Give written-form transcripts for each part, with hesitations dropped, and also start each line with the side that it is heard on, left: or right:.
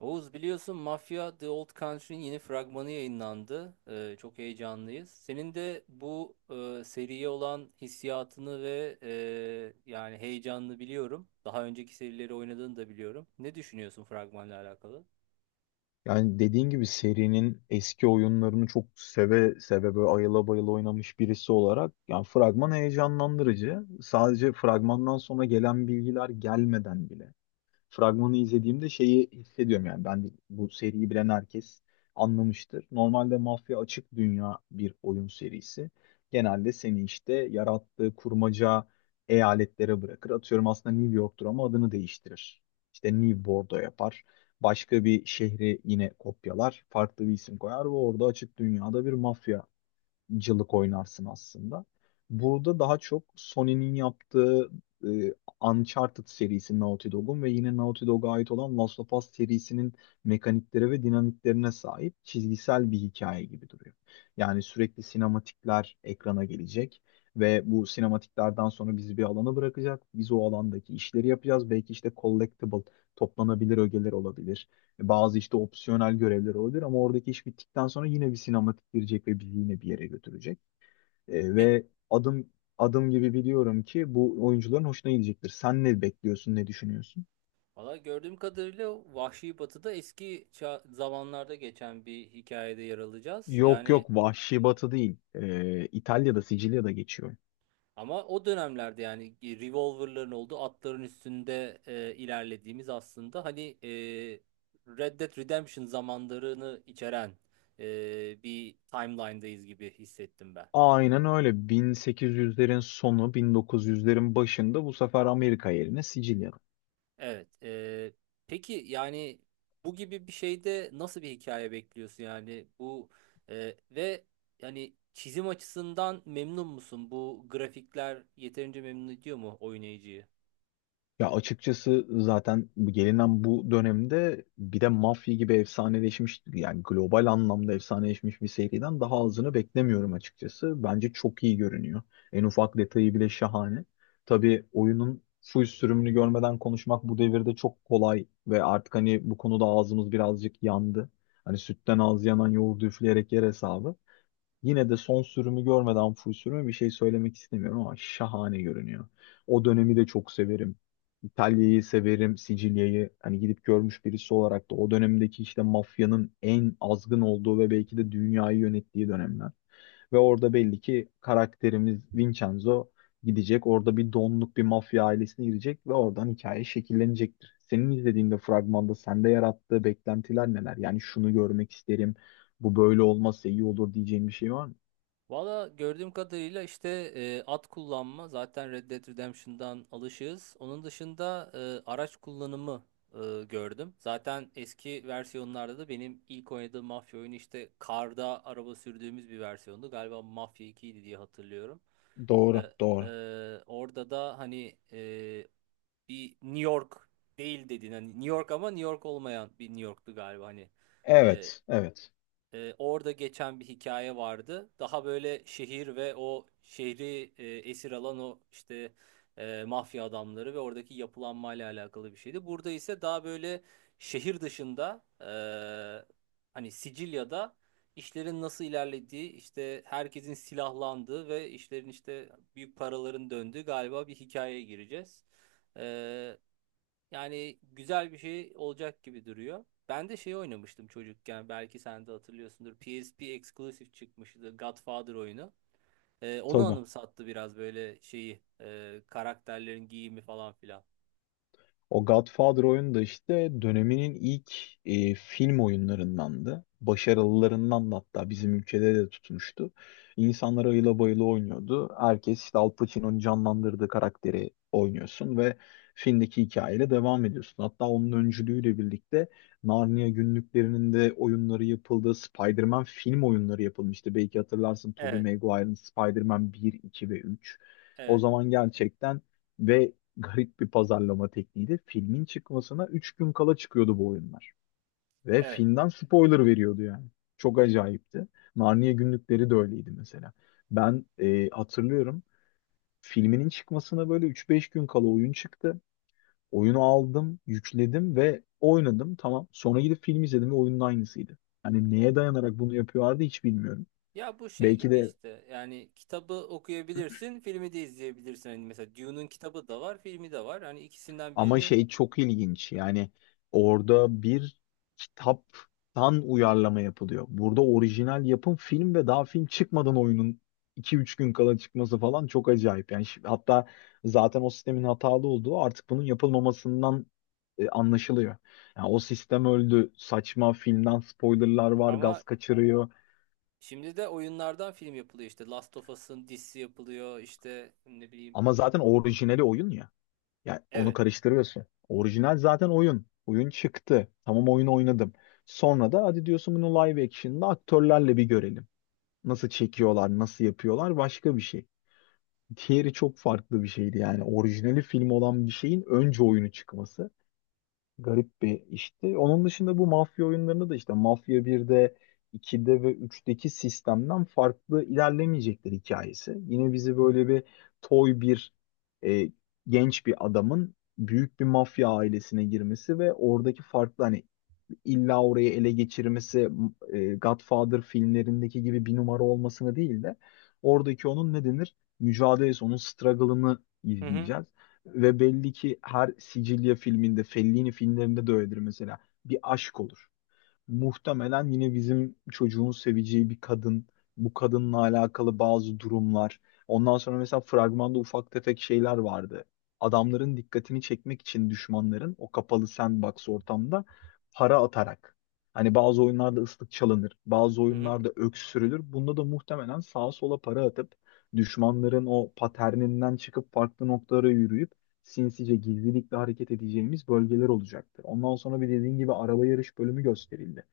right: Oğuz biliyorsun Mafia The Old Country'nin yeni fragmanı yayınlandı. Çok heyecanlıyız. Senin de bu seriye olan hissiyatını ve yani heyecanını biliyorum. Daha önceki serileri oynadığını da biliyorum. Ne düşünüyorsun fragmanla alakalı?
left: Yani dediğin gibi serinin eski oyunlarını çok seve seve böyle ayıla bayıla oynamış birisi olarak yani fragman heyecanlandırıcı. Sadece fragmandan sonra gelen bilgiler gelmeden bile fragmanı izlediğimde şeyi hissediyorum, yani bu seriyi bilen herkes anlamıştır. Normalde mafya açık dünya bir oyun serisi. Genelde seni işte yarattığı kurmaca eyaletlere bırakır. Atıyorum, aslında New York'tur ama adını değiştirir. İşte New Bordeaux yapar. Başka bir şehri yine kopyalar. Farklı bir isim koyar ve orada açık dünyada bir mafya cılık oynarsın aslında. Burada daha çok Sony'nin yaptığı e, Uncharted serisi Naughty Dog'un ve yine Naughty Dog'a ait olan Last of Us serisinin mekaniklere ve dinamiklerine sahip çizgisel bir hikaye gibi duruyor. Yani sürekli sinematikler ekrana gelecek ve bu sinematiklerden sonra bizi bir alana bırakacak. Biz o alandaki işleri yapacağız. Belki işte collectible, toplanabilir ögeler olabilir. Bazı işte opsiyonel görevler olabilir ama oradaki iş bittikten sonra yine bir sinematik girecek ve bizi yine bir yere götürecek.
right: Pek
left: Ve adım adım gibi biliyorum ki bu oyuncuların hoşuna gidecektir. Sen ne bekliyorsun, ne düşünüyorsun?
right: Valla gördüğüm kadarıyla Vahşi Batı'da eski zamanlarda geçen bir hikayede yer alacağız.
left: Yok
right: Yani
left: yok, Vahşi Batı değil. İtalya'da, Sicilya'da geçiyor.
right: ama o dönemlerde yani revolverların olduğu, atların üstünde ilerlediğimiz, aslında hani Red Dead Redemption zamanlarını içeren bir timeline'dayız gibi hissettim ben.
left: Aynen öyle. 1800'lerin sonu, 1900'lerin başında bu sefer Amerika yerine Sicilya.
right: Evet. Peki yani bu gibi bir şeyde nasıl bir hikaye bekliyorsun, yani bu ve yani çizim açısından memnun musun? Bu grafikler yeterince memnun ediyor mu oynayıcıyı?
left: Ya açıkçası zaten bu gelinen bu dönemde bir de Mafya gibi efsaneleşmiş, yani global anlamda efsaneleşmiş bir seriden daha azını beklemiyorum açıkçası. Bence çok iyi görünüyor. En ufak detayı bile şahane. Tabii oyunun full sürümünü görmeden konuşmak bu devirde çok kolay ve artık hani bu konuda ağzımız birazcık yandı. Hani sütten ağız yanan yoğurdu üfleyerek yer hesabı. Yine de son sürümü görmeden full sürümü bir şey söylemek istemiyorum ama şahane görünüyor. O dönemi de çok severim. İtalya'yı severim, Sicilya'yı hani gidip görmüş birisi olarak da o dönemdeki işte mafyanın en azgın olduğu ve belki de dünyayı yönettiği dönemler. Ve orada belli ki karakterimiz Vincenzo gidecek. Orada bir donluk bir mafya ailesine girecek ve oradan hikaye şekillenecektir. Senin izlediğinde fragmanda sende yarattığı beklentiler neler? Yani şunu görmek isterim, bu böyle olmazsa iyi olur diyeceğin bir şey var mı?
right: Valla gördüğüm kadarıyla işte at kullanma zaten Red Dead Redemption'dan alışığız. Onun dışında araç kullanımı e, gördüm. Zaten eski versiyonlarda da benim ilk oynadığım mafya oyunu işte karda araba sürdüğümüz bir versiyondu. Galiba Mafya 2'ydi diye hatırlıyorum. E,
left: Doğru, doğru.
right: Orada da hani bir New York değil dedin. Hani New York ama New York olmayan bir New York'tu galiba, hani. E,
left: Evet, evet.
right: Orada geçen bir hikaye vardı. Daha böyle şehir ve o şehri esir alan o işte mafya adamları ve oradaki yapılanmayla alakalı bir şeydi. Burada ise daha böyle şehir dışında hani Sicilya'da işlerin nasıl ilerlediği, işte herkesin silahlandığı ve işlerin işte büyük paraların döndüğü galiba bir hikayeye gireceğiz. E, Yani güzel bir şey olacak gibi duruyor. Ben de şey oynamıştım çocukken. Belki sen de hatırlıyorsundur. PSP Exclusive çıkmıştı. Godfather oyunu. Onu
left: Tabii.
right: anımsattı biraz böyle şeyi. Karakterlerin giyimi falan filan.
left: O Godfather oyunu da işte döneminin ilk film oyunlarındandı. Başarılılarından da, hatta bizim ülkede de tutmuştu. İnsanlar ayıla bayıla oynuyordu. Herkes işte Al Pacino'nun canlandırdığı karakteri oynuyorsun ve filmdeki hikayeyle devam ediyorsun. Hatta onun öncülüğüyle birlikte Narnia günlüklerinin de oyunları yapıldı. Spider-Man film oyunları yapılmıştı. Belki hatırlarsın, Tobey
right: Evet.
left: Maguire'ın Spider-Man 1, 2 ve 3. O
right: Evet.
left: zaman gerçekten ve garip bir pazarlama tekniğiydi. Filmin çıkmasına 3 gün kala çıkıyordu bu oyunlar. Ve
right: Evet.
left: filmden spoiler veriyordu yani. Çok acayipti. Narnia günlükleri de öyleydi mesela. Ben hatırlıyorum, filminin çıkmasına böyle üç beş gün kala oyun çıktı. Oyunu aldım, yükledim ve oynadım. Tamam. Sonra gidip film izledim ve oyunun aynısıydı. Hani neye dayanarak bunu yapıyorlardı hiç bilmiyorum.
right: Ya bu şey
left: Belki
right: gibi
left: de.
right: işte. Yani kitabı okuyabilirsin. Filmi de izleyebilirsin. Hani mesela Dune'un kitabı da var. Filmi de var. Hani ikisinden
left: Ama
right: birini
left: şey çok ilginç. Yani orada bir kitaptan uyarlama yapılıyor. Burada orijinal yapım film ve daha film çıkmadan oyunun iki üç gün kala çıkması falan çok acayip. Yani hatta zaten o sistemin hatalı olduğu artık bunun yapılmamasından anlaşılıyor. Yani o sistem öldü. Saçma, filmden spoilerlar var,
right: ama
left: gaz kaçırıyor.
right: şimdi de oyunlardan film yapılıyor, işte. Last of Us'ın dizisi yapılıyor. İşte ne bileyim.
left: Ama zaten orijinali oyun ya. Ya onu
right: Evet.
left: karıştırıyorsun. Orijinal zaten oyun. Oyun çıktı. Tamam, oyunu oynadım. Sonra da hadi diyorsun, bunu live action'da aktörlerle bir görelim. Nasıl çekiyorlar, nasıl yapıyorlar, başka bir şey. Diğeri çok farklı bir şeydi yani. Orijinali film olan bir şeyin önce oyunu çıkması. Garip bir işti. Onun dışında bu mafya oyunlarında da işte Mafya 1'de, 2'de ve üçteki sistemden farklı ilerlemeyecekler hikayesi. Yine bizi böyle bir toy bir e, genç bir adamın büyük bir mafya ailesine girmesi ve oradaki farklı, hani illa orayı ele geçirmesi, Godfather filmlerindeki gibi bir numara olmasını değil de oradaki onun ne denir, mücadelesi, onun struggle'ını
right: Hı hı.
left: izleyeceğiz. Ve belli ki her Sicilya filminde, Fellini filmlerinde de öyledir mesela. Bir aşk olur. Muhtemelen yine bizim çocuğun seveceği bir kadın, bu kadınla alakalı bazı durumlar. Ondan sonra mesela fragmanda ufak tefek şeyler vardı. Adamların dikkatini çekmek için düşmanların o kapalı sandbox ortamda para atarak. Hani bazı oyunlarda ıslık çalınır, bazı
right: Hı hı.
left: oyunlarda öksürülür. Bunda da muhtemelen sağa sola para atıp düşmanların o paterninden çıkıp farklı noktalara yürüyüp sinsice gizlilikle hareket edeceğimiz bölgeler olacaktır. Ondan sonra bir, dediğin gibi, araba yarış bölümü gösterildi.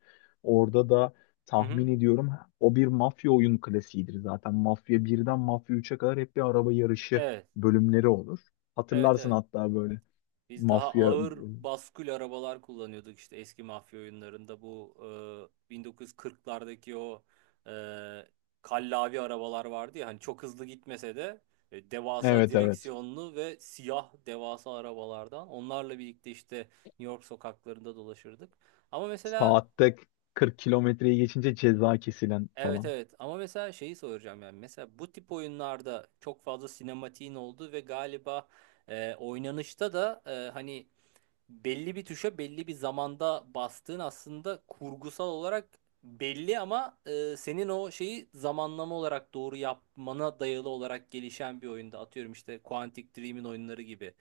left: Orada da
right: Hı hı.
left: tahmin ediyorum o bir mafya oyun klasiğidir zaten. Mafya birden Mafya üçe kadar hep bir araba yarışı
right: Evet.
left: bölümleri olur.
right: Evet,
left: Hatırlarsın
right: evet.
left: hatta böyle
right: Biz daha
left: mafya
right: ağır baskül arabalar kullanıyorduk işte eski mafya oyunlarında, bu 1940'lardaki o e, kallavi arabalar vardı ya, hani çok hızlı gitmese de devasa
left: evet evet,
right: direksiyonlu ve siyah devasa arabalardan, onlarla birlikte işte New York sokaklarında dolaşırdık. Ama mesela
left: saatte 40 kilometreyi geçince ceza kesilen
right: Evet,
left: falan.
right: evet, ama mesela şeyi soracağım, yani mesela bu tip oyunlarda çok fazla sinematiğin olduğu ve galiba oynanışta da hani belli bir tuşa belli bir zamanda bastığın aslında kurgusal olarak belli ama senin o şeyi zamanlama olarak doğru yapmana dayalı olarak gelişen bir oyunda, atıyorum işte Quantic Dream'in oyunları gibi,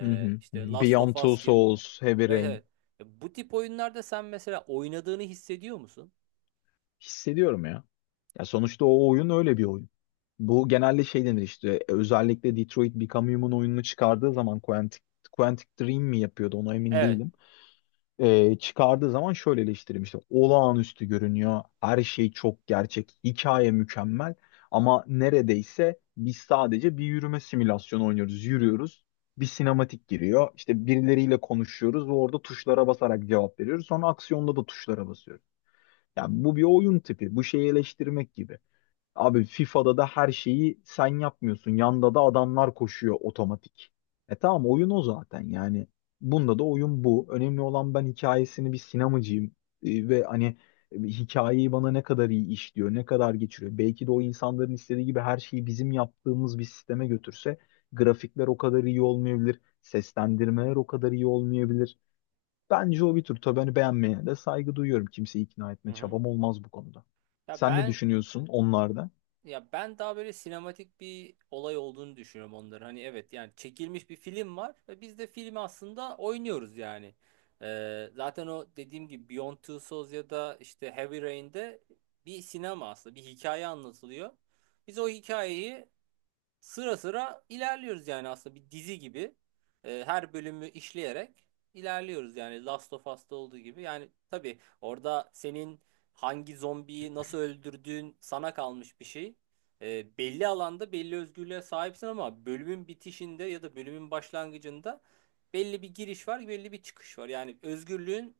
left: Hı hı. Hı
right: işte
left: hı.
right: Last
left: Beyond
right: of
left: Two
right: Us gibi,
left: Souls, Heavy
right: evet
left: Rain.
right: evet, bu tip oyunlarda sen mesela oynadığını hissediyor musun?
left: Hissediyorum ya. Ya sonuçta o oyun öyle bir oyun. Bu genelde şey denir işte, özellikle Detroit Become Human oyununu çıkardığı zaman Quantic Dream mi yapıyordu ona emin
right: Evet.
left: değilim. Çıkardığı zaman şöyle eleştirilmişti. Olağanüstü görünüyor. Her şey çok gerçek. Hikaye mükemmel. Ama neredeyse biz sadece bir yürüme simülasyonu oynuyoruz. Yürüyoruz. Bir sinematik giriyor. İşte birileriyle konuşuyoruz ve orada tuşlara basarak cevap veriyoruz. Sonra aksiyonda da tuşlara basıyoruz. Ya bu bir oyun tipi. Bu şeyi eleştirmek gibi. Abi FIFA'da da her şeyi sen yapmıyorsun. Yanda da adamlar koşuyor otomatik. E tamam, oyun o zaten yani. Bunda da oyun bu. Önemli olan, ben hikayesini bir sinemacıyım. Ve hani hikayeyi bana ne kadar iyi işliyor, ne kadar geçiriyor. Belki de o insanların istediği gibi her şeyi bizim yaptığımız bir sisteme götürse grafikler o kadar iyi olmayabilir. Seslendirmeler o kadar iyi olmayabilir. Bence o bir tür. Tabii hani beğenmeyene de saygı duyuyorum. Kimseyi ikna
right: Hı
left: etme
right: hı.
left: çabam olmaz bu konuda.
right: Ya
left: Sen ne
right: ben
left: düşünüyorsun onlarda?
right: Ya ben daha böyle sinematik bir olay olduğunu düşünüyorum onların. Hani evet, yani çekilmiş bir film var ve biz de filmi aslında oynuyoruz yani. Zaten o dediğim gibi Beyond Two Souls ya da işte Heavy Rain'de bir sinema, aslında bir hikaye anlatılıyor. Biz o hikayeyi sıra sıra ilerliyoruz, yani aslında bir dizi gibi. Her bölümü işleyerek ilerliyoruz, yani Last of Us'ta olduğu gibi. Yani tabii orada senin hangi zombiyi nasıl öldürdüğün sana kalmış bir şey. Belli alanda belli özgürlüğe sahipsin ama bölümün bitişinde ya da bölümün başlangıcında belli bir giriş var, belli bir çıkış var. Yani özgürlüğün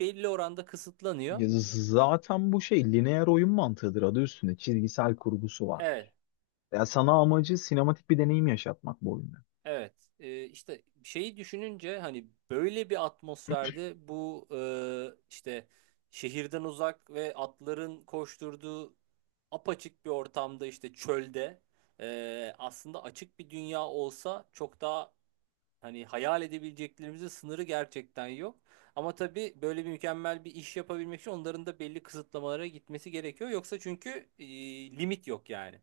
right: belli oranda kısıtlanıyor.
left: Ya zaten bu şey lineer oyun mantığıdır, adı üstünde. Çizgisel kurgusu
right: Evet.
left: vardır. Ya sana amacı sinematik bir deneyim yaşatmak bu oyunda.
right: Evet, işte şeyi düşününce hani böyle bir atmosferde bu işte şehirden uzak ve atların koşturduğu apaçık bir ortamda, işte çölde aslında açık bir dünya olsa çok daha, hani hayal edebileceklerimizin sınırı gerçekten yok. Ama tabii böyle bir mükemmel bir iş yapabilmek için onların da belli kısıtlamalara gitmesi gerekiyor. Yoksa çünkü limit yok yani.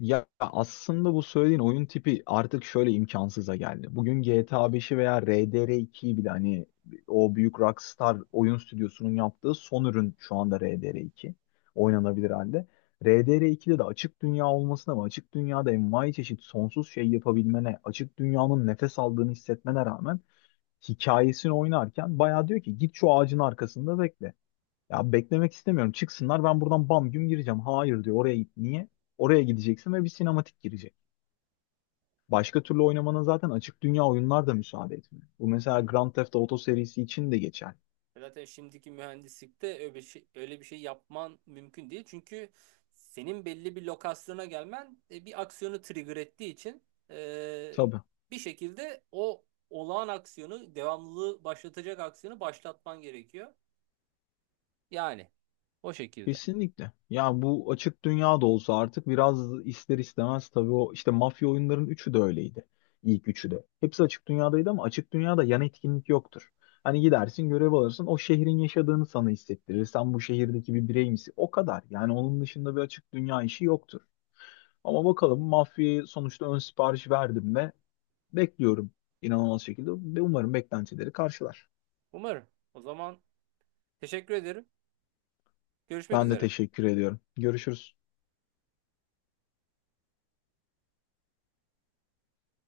left: Ya aslında bu söylediğin oyun tipi artık şöyle imkansıza geldi. Bugün GTA 5'i veya RDR2'yi bile, hani o büyük Rockstar oyun stüdyosunun yaptığı son ürün, şu anda RDR2 oynanabilir halde. RDR2'de de açık dünya olmasına ve açık dünyada envai çeşit sonsuz şey yapabilmene, açık dünyanın nefes aldığını hissetmene rağmen hikayesini oynarken bayağı diyor ki git şu ağacın arkasında bekle. Ya beklemek istemiyorum. Çıksınlar, ben buradan bam güm gireceğim. Hayır diyor. Oraya git. Niye? Oraya gideceksin ve bir sinematik girecek. Başka türlü oynamanın zaten açık dünya oyunlar da müsaade etmiyor. Bu
right: Hı
left: mesela
right: hı.
left: Grand Theft Auto serisi için de geçer.
right: Zaten şimdiki mühendislikte öyle bir şey, öyle bir şey yapman mümkün değil. Çünkü senin belli bir lokasyona gelmen bir aksiyonu trigger ettiği için e,
left: Tabii.
right: bir şekilde o olağan aksiyonu, devamlılığı başlatacak aksiyonu başlatman gerekiyor. Yani o şekilde.
left: Kesinlikle. Ya bu açık dünya da olsa artık biraz ister istemez, tabii, o işte mafya oyunların üçü de öyleydi. İlk üçü de. Hepsi açık dünyadaydı ama açık dünyada yan etkinlik yoktur. Hani gidersin görev alırsın, o şehrin yaşadığını sana hissettirir. Sen bu şehirdeki bir birey misin? O kadar. Yani onun dışında bir açık dünya işi yoktur. Ama bakalım, mafyaya sonuçta ön sipariş verdim ve bekliyorum inanılmaz şekilde, ve umarım beklentileri karşılar.
right: Umarım. O zaman teşekkür ederim. Görüşmek
left: Ben de
right: üzere.
left: teşekkür ediyorum. Görüşürüz.